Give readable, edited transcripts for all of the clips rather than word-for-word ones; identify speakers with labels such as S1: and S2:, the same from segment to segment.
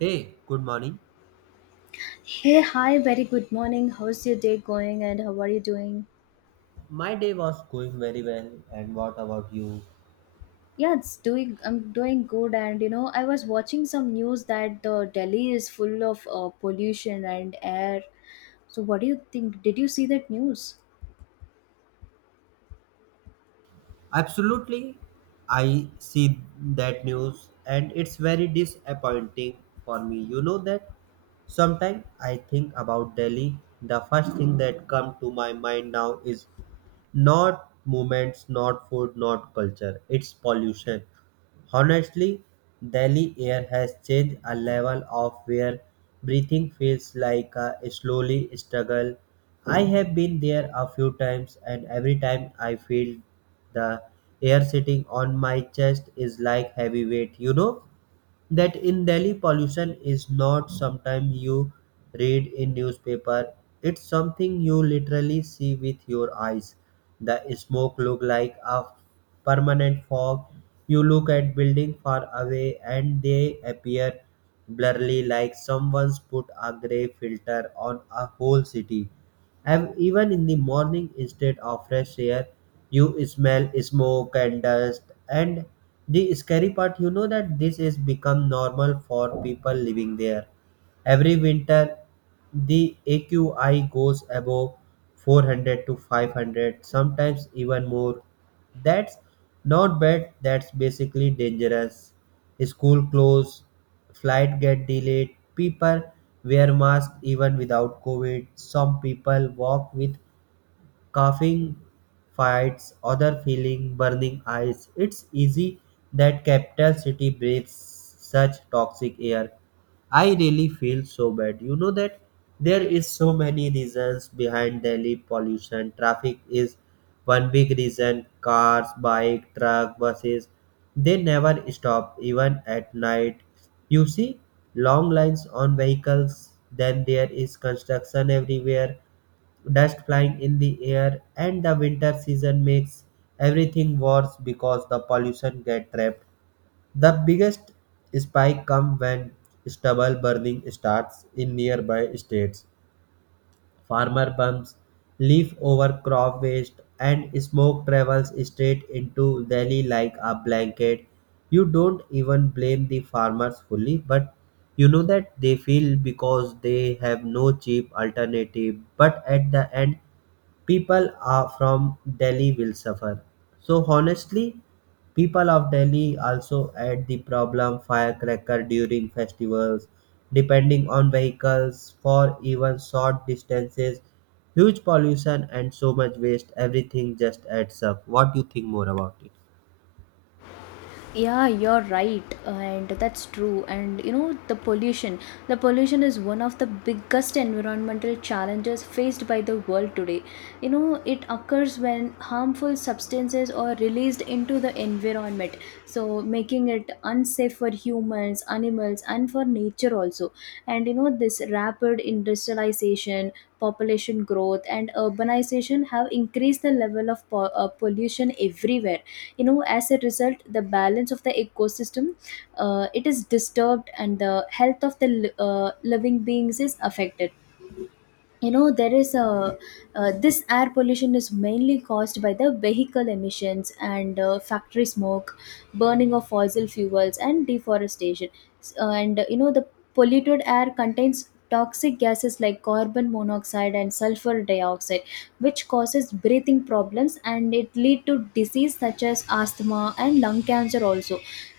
S1: Hey, good morning.
S2: Hey, hi, very good morning. How's your day going and how are you doing?
S1: My day was going very well, and what about you?
S2: I'm doing good. And you know, I was watching some news that Delhi is full of pollution and air. So, what do you think? Did you see that news?
S1: Absolutely, I see that news and it's very disappointing for me. You know that sometimes I think about Delhi. The first thing that comes to my mind now is not movements, not food, not culture. It's pollution. Honestly, Delhi air has changed a level of where breathing feels like a slowly struggle. I have been there a few times, and every time I feel the air sitting on my chest is like heavy weight, you know? That in Delhi pollution is not sometimes you read in newspaper. It's something you literally see with your eyes. The smoke look like a permanent fog. You look at building far away and they appear blurry like someone's put a gray filter on a whole city. And even in the morning, instead of fresh air, you smell smoke and dust. And the scary part, you know that this is become normal for people living there. Every winter, the AQI goes above 400 to 500, sometimes even more. That's not bad, that's basically dangerous. School closed, flight get delayed, people wear masks even without COVID. Some people walk with coughing fights, other feeling burning eyes. It's easy that capital city breathes such toxic air. I really feel so bad. You know that there is so many reasons behind Delhi pollution. Traffic is one big reason. Cars, bike, truck, buses, they never stop even at night. You see long lines on vehicles. Then there is construction everywhere, dust flying in the air, and the winter season makes everything worse because the pollution get trapped. The biggest spike comes when stubble burning starts in nearby states. Farmer bumps leaf over crop waste and smoke travels straight into Delhi like a blanket. You don't even blame the farmers fully, but you know that they feel because they have no cheap alternative, but at the end people are from Delhi will suffer. So honestly, people of Delhi also add the problem: firecracker during festivals, depending on vehicles for even short distances, huge pollution and so much waste. Everything just adds up. What do you think more about it?
S2: Yeah, you're right, and that's true. And you know, the pollution is one of the biggest environmental challenges faced by the world today. You know, it occurs when harmful substances are released into the environment, so making it unsafe for humans, animals, and for nature also. And you know, this rapid industrialization, population growth, and urbanization have increased the level of pollution everywhere. You know, as a result, the balance of the ecosystem, it is disturbed and the health of the living beings is affected. You know, there is a this air pollution is mainly caused by the vehicle emissions and factory smoke, burning of fossil fuels, and deforestation. S- and You know, the polluted air contains toxic gases like carbon monoxide and sulfur dioxide, which causes breathing problems and it lead to disease such as asthma and lung cancer also.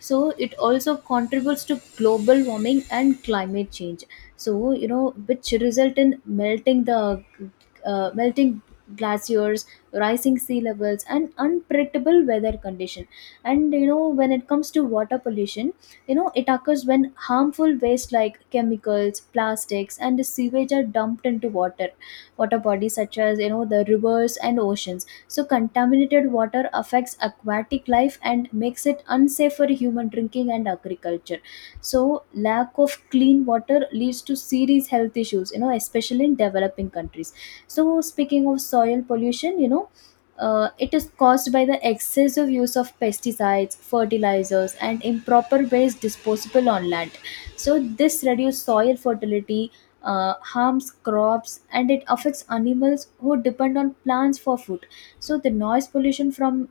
S2: So it also contributes to global warming and climate change. So you know, which result in melting the melting glaciers, rising sea levels, and unpredictable weather condition. And you know, when it comes to water pollution, you know it occurs when harmful waste like chemicals, plastics, and sewage are dumped into water. Water bodies such as, you know, the rivers and oceans, so contaminated water affects aquatic life and makes it unsafe for human drinking and agriculture. So lack of clean water leads to serious health issues, you know, especially in developing countries. So speaking of soil pollution, you know, it is caused by the excessive use of pesticides, fertilizers, and improper waste disposable on land. So this reduces soil fertility, harms crops, and it affects animals who depend on plants for food. So the noise pollution from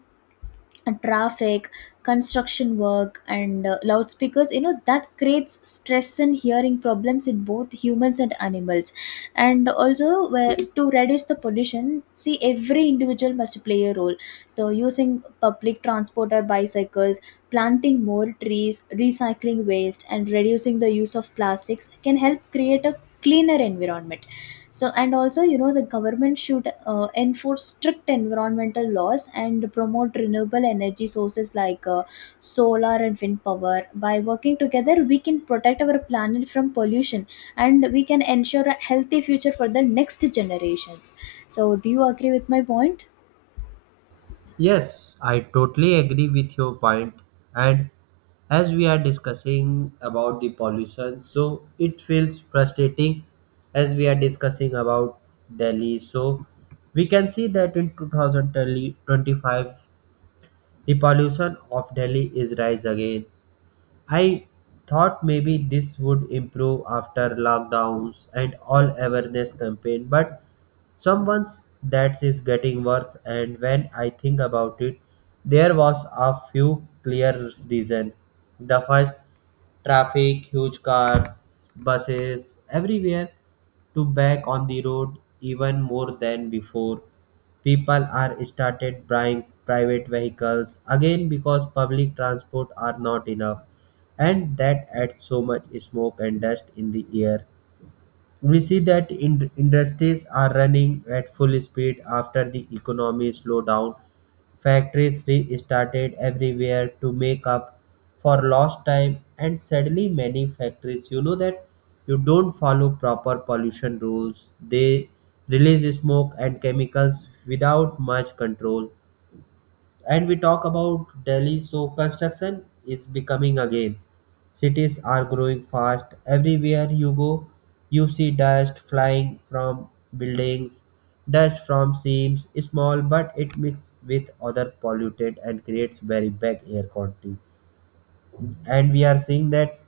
S2: traffic, construction work, and loudspeakers, you know, that creates stress and hearing problems in both humans and animals. And also, where to reduce the pollution, see, every individual must play a role. So, using public transport or bicycles, planting more trees, recycling waste, and reducing the use of plastics can help create a cleaner environment. So, and also, you know, the government should enforce strict environmental laws and promote renewable energy sources like solar and wind power. By working together, we can protect our planet from pollution and we can ensure a healthy future for the next generations. So, do you agree with my point?
S1: Yes, I totally agree with your point. And as we are discussing about the pollution, so it feels frustrating as we are discussing about Delhi. So we can see that in 2025, the pollution of Delhi is rise again. I thought maybe this would improve after lockdowns and all awareness campaign, but someone's that is getting worse, and when I think about it, there was a few clear reason. The first, traffic. Huge cars, buses, everywhere to back on the road even more than before. People are started buying private vehicles again because public transport are not enough, and that adds so much smoke and dust in the air. We see that in, industries are running at full speed after the economy slowed down. Factories restarted everywhere to make up for lost time, and sadly, many factories, that you don't follow proper pollution rules. They release smoke and chemicals without much control. And we talk about Delhi, so construction is becoming again. Cities are growing fast. Everywhere you go, you see dust flying from buildings, dust from seams, small, but it mixes with other polluted and creates very bad air quality. And we are seeing that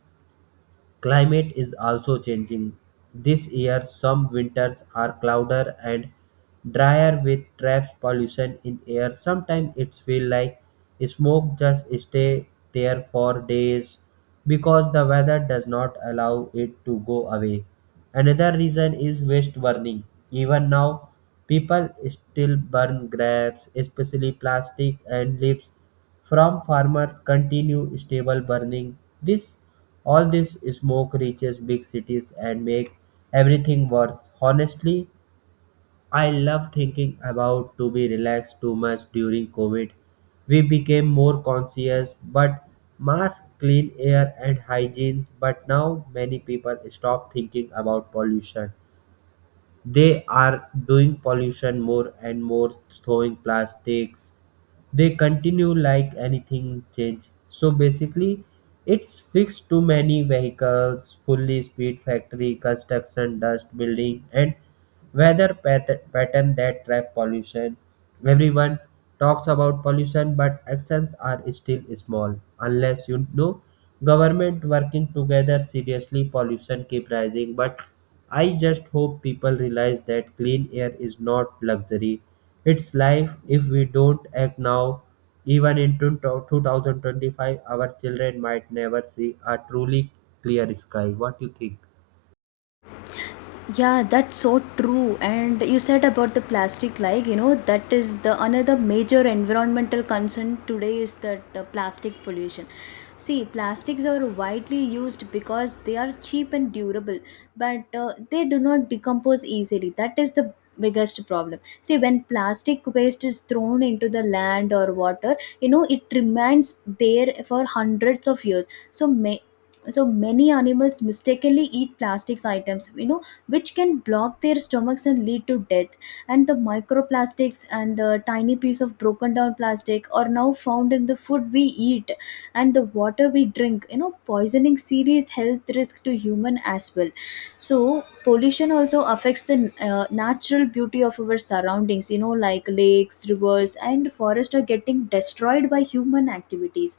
S1: climate is also changing. This year, some winters are cloudier and drier, with traps pollution in air. Sometimes it feels like smoke just stay there for days because the weather does not allow it to go away. Another reason is waste burning. Even now, people still burn grapes, especially plastic and leaves. From farmers continue stable burning, this all this smoke reaches big cities and make everything worse. Honestly, I love thinking about to be relaxed too much during COVID. We became more conscious, but mask, clean air and hygiene, but now many people stop thinking about pollution. They are doing pollution more and more, throwing plastics. They continue like anything change. So basically it's fixed: too many vehicles, fully speed factory, construction dust building, and weather pattern that trap pollution. Everyone talks about pollution, but actions are still small. Unless, you know, government working together seriously, pollution keep rising. But I just hope people realize that clean air is not luxury, it's life. If we don't act now, even in 2025, our children might never see a truly clear sky. What do you think?
S2: Yeah, that's so true. And you said about the plastic, like, you know, that is the another major environmental concern today is that the plastic pollution. See, plastics are widely used because they are cheap and durable, but they do not decompose easily. That is the biggest problem. See, when plastic waste is thrown into the land or water, you know, it remains there for hundreds of years. So many animals mistakenly eat plastics items, you know, which can block their stomachs and lead to death. And the microplastics and the tiny piece of broken down plastic are now found in the food we eat and the water we drink, you know, poisoning serious health risk to human as well. So pollution also affects the natural beauty of our surroundings, you know, like lakes, rivers, and forests are getting destroyed by human activities.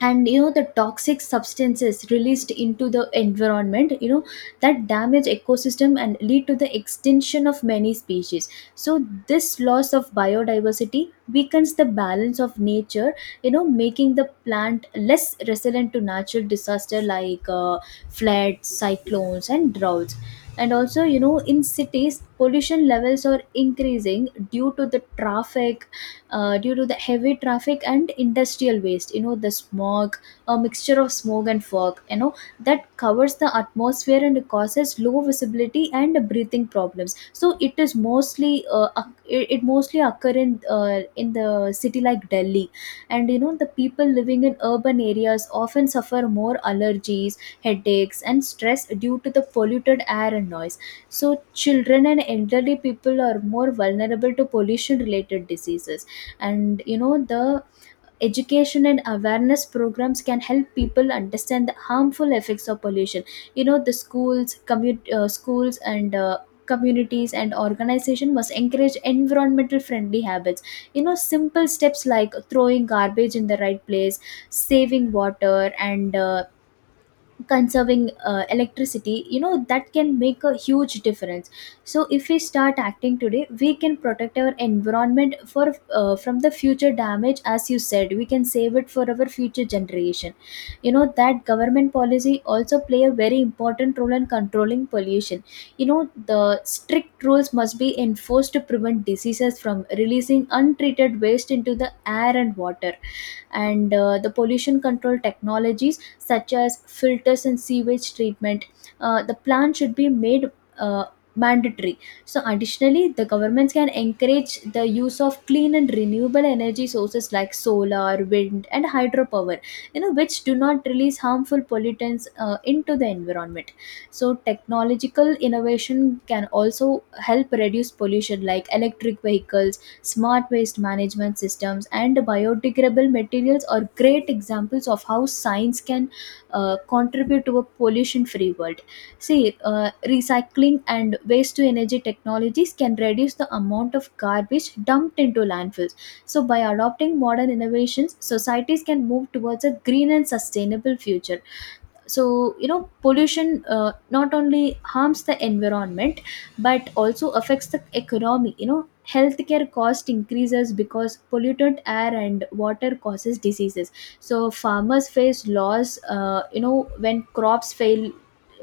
S2: And you know, the toxic substances released into the environment, you know, that damage ecosystem and lead to the extinction of many species. So this loss of biodiversity weakens the balance of nature, you know, making the plant less resilient to natural disaster like floods, cyclones, and droughts. And also, you know, in cities pollution levels are increasing due to the traffic, due to the heavy traffic and industrial waste. You know, the smog, a mixture of smog and fog, you know, that covers the atmosphere and causes low visibility and breathing problems. So it is mostly oc- it mostly occur in the city like Delhi. And you know, the people living in urban areas often suffer more allergies, headaches, and stress due to the polluted air and noise. So children and elderly people are more vulnerable to pollution related diseases. And you know, the education and awareness programs can help people understand the harmful effects of pollution. You know, the schools and communities and organization must encourage environmental friendly habits. You know, simple steps like throwing garbage in the right place, saving water, and conserving electricity, you know, that can make a huge difference. So if we start acting today, we can protect our environment for from the future damage. As you said, we can save it for our future generation. You know that government policy also play a very important role in controlling pollution. You know, the strict rules must be enforced to prevent diseases from releasing untreated waste into the air and water. And the pollution control technologies such as filters and sewage treatment, the plan should be made uh, mandatory. So, additionally, the governments can encourage the use of clean and renewable energy sources like solar, wind, and hydropower, you know, which do not release harmful pollutants into the environment. So, technological innovation can also help reduce pollution, like electric vehicles, smart waste management systems, and biodegradable materials are great examples of how science can contribute to a pollution free world. See, recycling and waste to energy technologies can reduce the amount of garbage dumped into landfills. So, by adopting modern innovations, societies can move towards a green and sustainable future. So you know, pollution not only harms the environment, but also affects the economy. You know, healthcare cost increases because polluted air and water causes diseases. So farmers face loss, you know, when crops fail,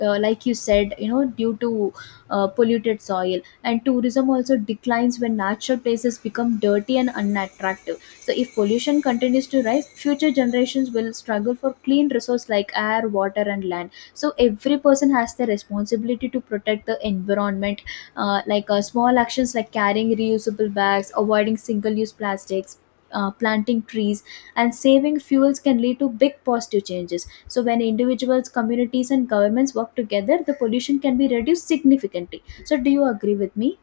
S2: like you said, you know, due to polluted soil. And tourism also declines when natural places become dirty and unattractive. So if pollution continues to rise, future generations will struggle for clean resource like air, water, and land. So every person has the responsibility to protect the environment. Like small actions like carrying reusable bags, avoiding single-use plastics. Planting trees and saving fuels can lead to big positive changes. So, when individuals, communities, and governments work together, the pollution can be reduced significantly. So, do you agree with me?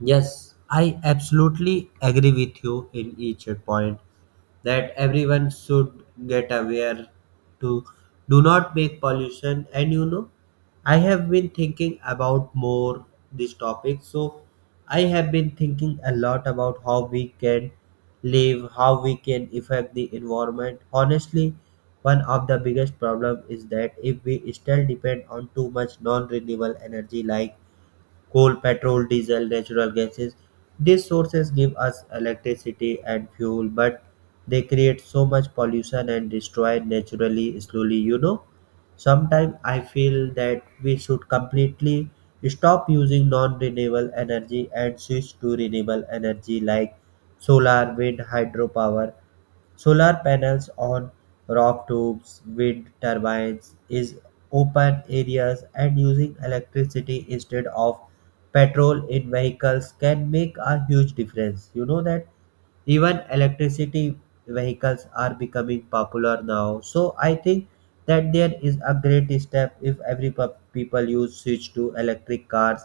S1: Yes, I absolutely agree with you in each point that everyone should get aware to do not make pollution. And you know, I have been thinking about more this topic. So I have been thinking a lot about how we can live, how we can affect the environment. Honestly, one of the biggest problem is that if we still depend on too much non renewable energy like coal, petrol, diesel, natural gases. These sources give us electricity and fuel, but they create so much pollution and destroy naturally slowly. Sometimes I feel that we should completely stop using non renewable energy and switch to renewable energy like solar, wind, hydropower. Solar panels on rooftops, wind turbines in open areas, and using electricity instead of petrol in vehicles can make a huge difference. You know that even electricity vehicles are becoming popular now. So I think that there is a great step. If every people use switch to electric cars,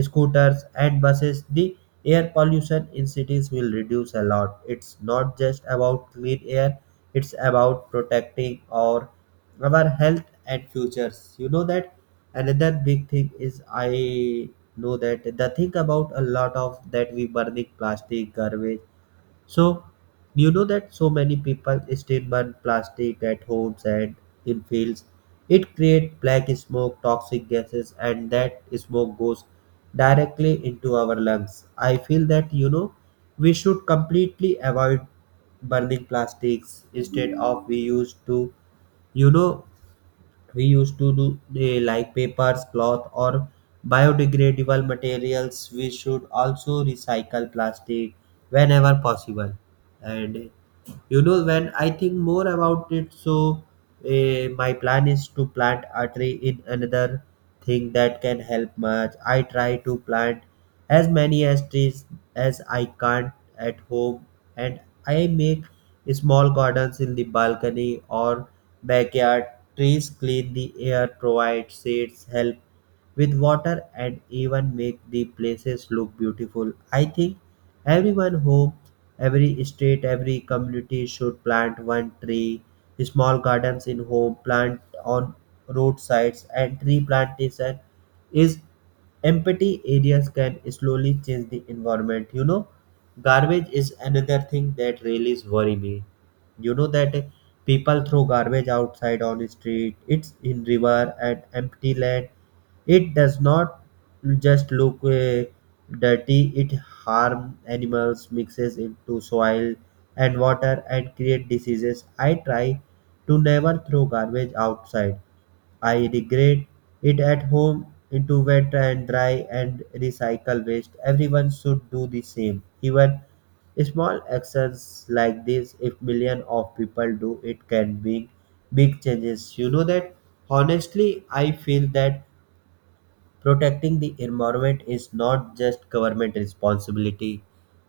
S1: scooters and buses, the air pollution in cities will reduce a lot. It's not just about clean air, it's about protecting our health and futures. You know that another big thing is, I know that the thing about a lot of that we burning plastic garbage. So, you know that so many people still burn plastic at homes and in fields. It creates black smoke, toxic gases, and that smoke goes directly into our lungs. I feel that we should completely avoid burning plastics. Instead of you know we used to do like papers, cloth, or biodegradable materials, we should also recycle plastic whenever possible. And you know, when I think more about it, so my plan is to plant a tree. In another thing that can help much, I try to plant as many as trees as I can at home. And I make small gardens in the balcony or backyard. Trees clean the air, provide shades, help with water and even make the places look beautiful. I think everyone home, every state, every community should plant one tree, small gardens in home, plant on roadsides, and tree plantation is empty areas can slowly change the environment. You know, garbage is another thing that really worry me. You know that people throw garbage outside on the street, it's in river and empty land. It does not just look dirty, it harm animals, mixes into soil and water, and create diseases. I try to never throw garbage outside. I degrade it at home into wet and dry and recycle waste. Everyone should do the same. Even small actions like this, if million of people do it, can bring big changes. You know that honestly, I feel that protecting the environment is not just government responsibility.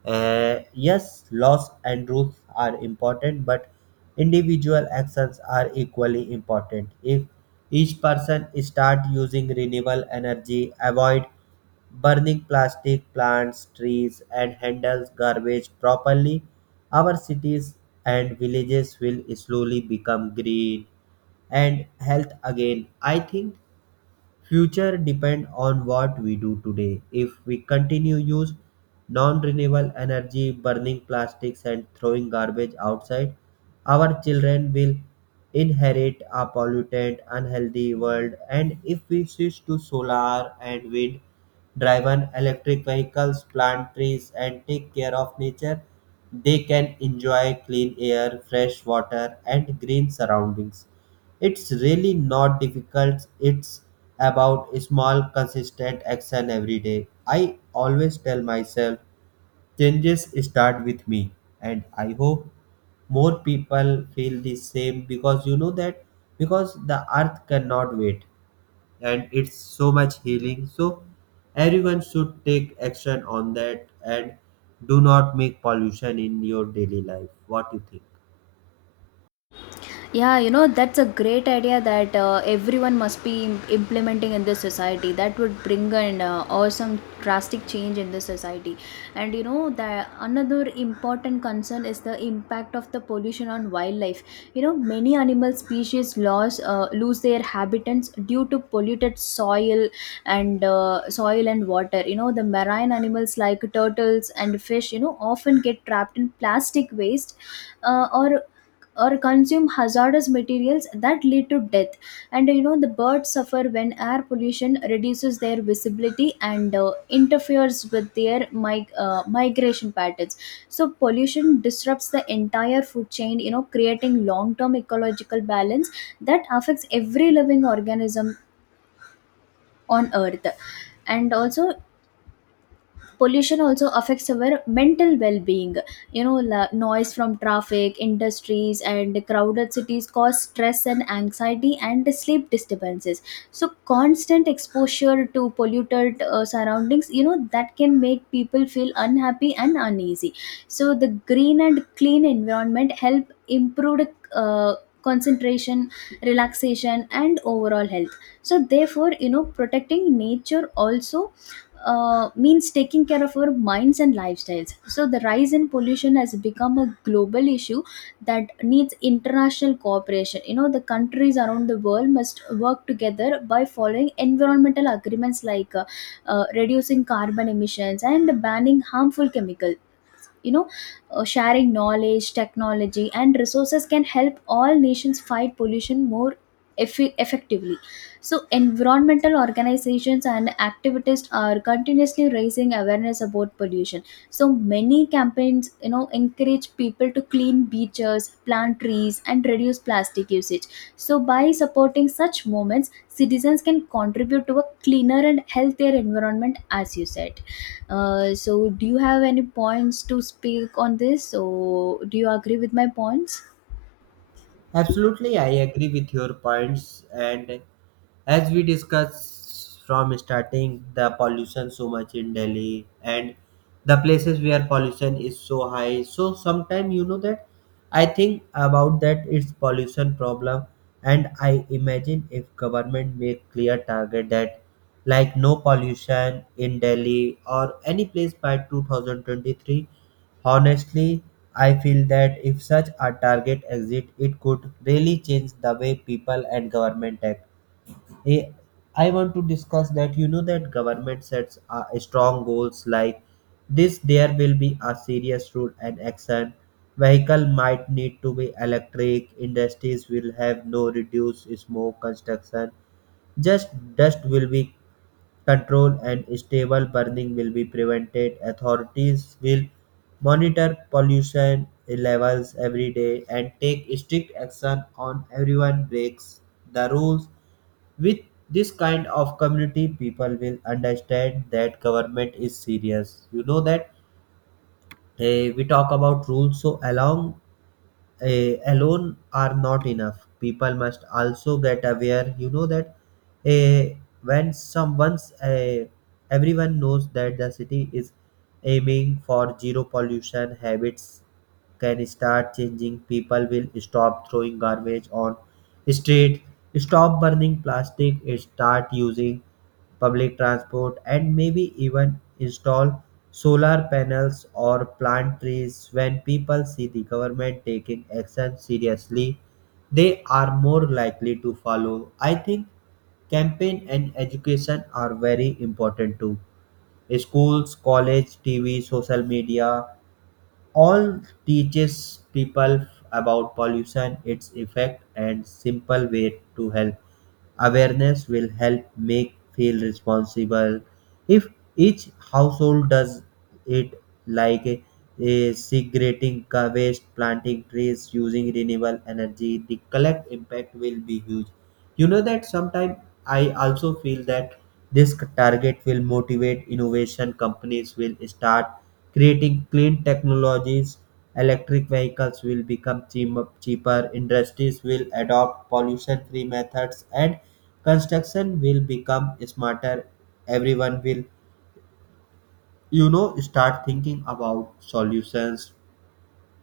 S1: Yes, laws and rules are important, but individual actions are equally important. If each person start using renewable energy, avoid burning plastic, plants, trees, and handles garbage properly, our cities and villages will slowly become green and health again. I think future depend on what we do today. If we continue use non-renewable energy, burning plastics and throwing garbage outside, our children will inherit a polluted, unhealthy world. And if we switch to solar and wind driven electric vehicles, plant trees and take care of nature, they can enjoy clean air, fresh water and green surroundings. It's really not difficult. It's about small, consistent action every day. I always tell myself changes start with me, and I hope more people feel the same. Because you know that, because the earth cannot wait and it's so much healing. So, everyone should take action on that and do not make pollution in your daily life. What do you think?
S2: Yeah, you know, that's a great idea that everyone must be implementing in this society. That would bring an awesome, drastic change in the society. And you know, the another important concern is the impact of the pollution on wildlife. You know, many animal species lose their habitats due to polluted soil and soil and water. You know, the marine animals like turtles and fish, you know, often get trapped in plastic waste uh, or or consume hazardous materials that lead to death. And you know, the birds suffer when air pollution reduces their visibility and interferes with their migration patterns. So pollution disrupts the entire food chain, you know, creating long term ecological balance that affects every living organism on earth. And also, pollution also affects our mental well-being. You know, noise from traffic, industries, and crowded cities cause stress and anxiety and sleep disturbances. So constant exposure to polluted surroundings, you know, that can make people feel unhappy and uneasy. So the green and clean environment help improve uh, concentration, relaxation, and overall health. So therefore, you know, protecting nature also means taking care of our minds and lifestyles. So, the rise in pollution has become a global issue that needs international cooperation. You know, the countries around the world must work together by following environmental agreements like reducing carbon emissions and banning harmful chemicals. You know, sharing knowledge, technology, and resources can help all nations fight pollution more effectively. So environmental organizations and activists are continuously raising awareness about pollution. So many campaigns, you know, encourage people to clean beaches, plant trees, and reduce plastic usage. So by supporting such movements, citizens can contribute to a cleaner and healthier environment, as you said. So, do you have any points to speak on this? So, do you agree with my points?
S1: Absolutely, I agree with your points. And as we discussed from starting, the pollution so much in Delhi and the places where pollution is so high. So sometimes you know that I think about that it's pollution problem, and I imagine if government make clear target that like no pollution in Delhi or any place by 2023. Honestly, I feel that if such a target exists, it could really change the way people and government act. Eh, I want to discuss that you know that government sets strong goals like this. There will be a serious rule and action. Vehicle might need to be electric, industries will have no reduced smoke, construction just dust will be control, and stable burning will be prevented. Authorities will monitor pollution levels every day and take strict action on everyone breaks the rules. With this kind of community, people will understand that government is serious. You know that, we talk about rules, so alone are not enough. People must also get aware. You know that, eh, when someone's eh, everyone knows that the city is aiming for zero pollution, habits can start changing. People will stop throwing garbage on street, stop burning plastic, start using public transport, and maybe even install solar panels or plant trees. When people see the government taking action seriously, they are more likely to follow. I think campaign and education are very important too. Schools, college, TV, social media, all teaches people about pollution, its effect, and simple way to help. Awareness will help make feel responsible. If each household does it like a segregating waste, planting trees, using renewable energy, the collect impact will be huge. You know that sometimes I also feel that this target will motivate innovation. Companies will start creating clean technologies. Electric vehicles will become cheaper. Industries will adopt pollution-free methods, and construction will become smarter. Everyone will start thinking about solutions,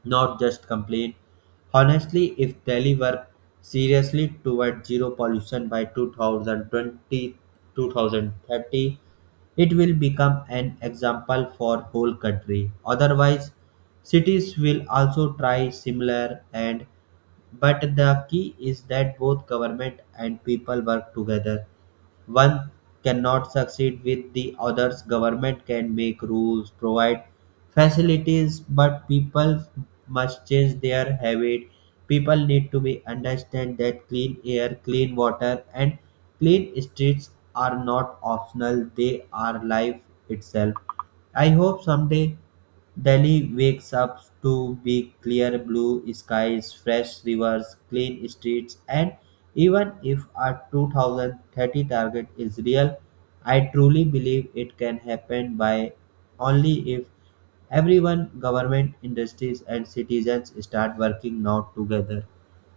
S1: not just complain. Honestly, if Delhi worked seriously toward zero pollution by 2020, 2030, it will become an example for whole country. Otherwise, cities will also try similar. And but the key is that both government and people work together. One cannot succeed with the others. Government can make rules, provide facilities, but people must change their habit. People need to be understand that clean air, clean water, and clean streets are not optional. They are life itself. I hope someday Delhi wakes up to big clear blue skies, fresh rivers, clean streets, and even if our 2030 target is real, I truly believe it can happen by, only if everyone, government, industries, and citizens start working now together.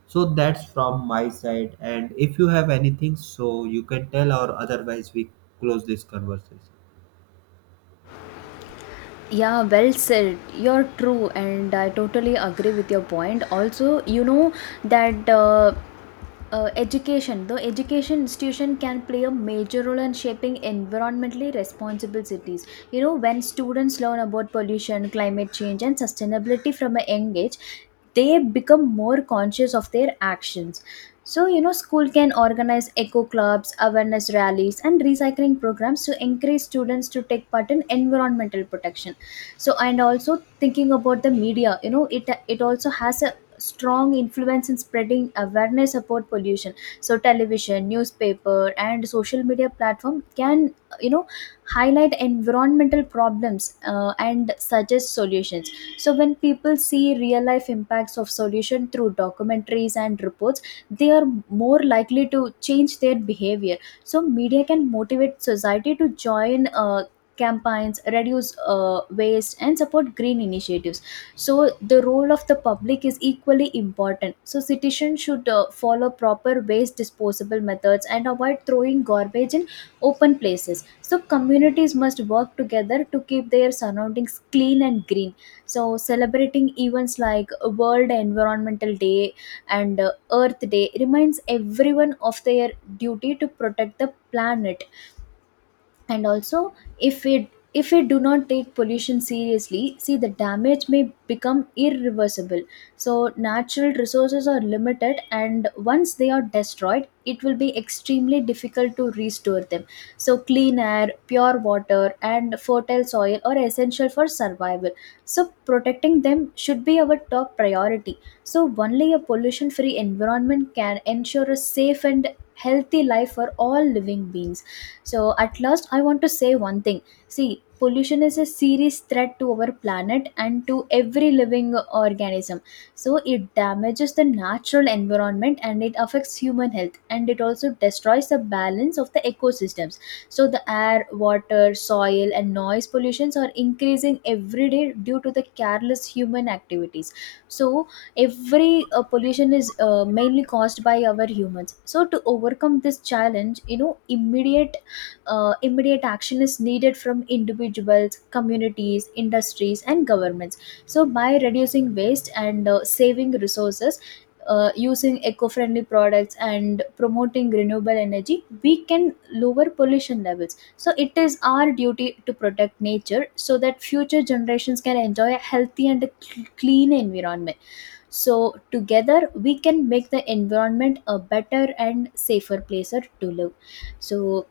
S1: So that's from my side. And if you have anything, so you can tell, or otherwise, we close this conversation.
S2: Yeah, well said. You're true, and I totally agree with your point. Also, you know that education the education institution can play a major role in shaping environmentally responsible cities. You know, when students learn about pollution, climate change, and sustainability from a young age, they become more conscious of their actions. So you know, school can organize eco clubs, awareness rallies, and recycling programs to encourage students to take part in environmental protection. So and also, thinking about the media, you know, it also has a strong influence in spreading awareness about pollution. So television, newspaper, and social media platform can, you know, highlight environmental problems and suggest solutions. So when people see real life impacts of solution through documentaries and reports, they are more likely to change their behavior. So media can motivate society to join campaigns, reduce waste, and support green initiatives. So the role of the public is equally important. So citizens should follow proper waste disposable methods and avoid throwing garbage in open places. So communities must work together to keep their surroundings clean and green. So celebrating events like World Environmental Day and Earth Day reminds everyone of their duty to protect the planet. And also, if we if we do not take pollution seriously, see, the damage may become irreversible. So natural resources are limited, and once they are destroyed, it will be extremely difficult to restore them. So clean air, pure water, and fertile soil are essential for survival. So protecting them should be our top priority. So only a pollution free environment can ensure a safe and healthy life for all living beings. So, at last, I want to say one thing. See, pollution is a serious threat to our planet and to every living organism. So, it damages the natural environment and it affects human health and it also destroys the balance of the ecosystems. So, the air, water, soil, and noise pollutions are increasing every day due to the careless human activities. So, every pollution is mainly caused by our humans. So to overcome this challenge, you know, immediate action is needed from individuals, communities, industries, and governments. So, by reducing waste and saving resources, using eco friendly products, and promoting renewable energy, we can lower pollution levels. So, it is our duty to protect nature so that future generations can enjoy a healthy and a clean environment. So, together, we can make the environment a better and safer place to live. So,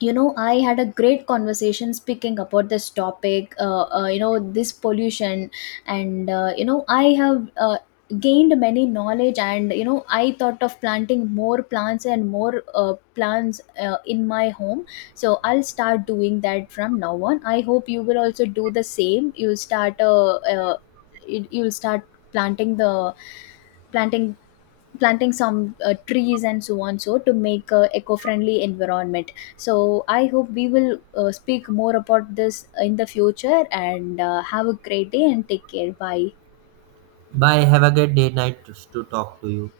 S2: you know, I had a great conversation speaking about this topic, you know, this pollution. And you know, I have gained many knowledge. And you know, I thought of planting more plants and more plants in my home. So I'll start doing that from now on. I hope you will also do the same. You'll start planting the planting planting some trees and so on, so to make a eco-friendly environment. So I hope we will speak more about this in the future. And have a great day and take care, bye.
S1: Bye. Have a great day, night to talk to you.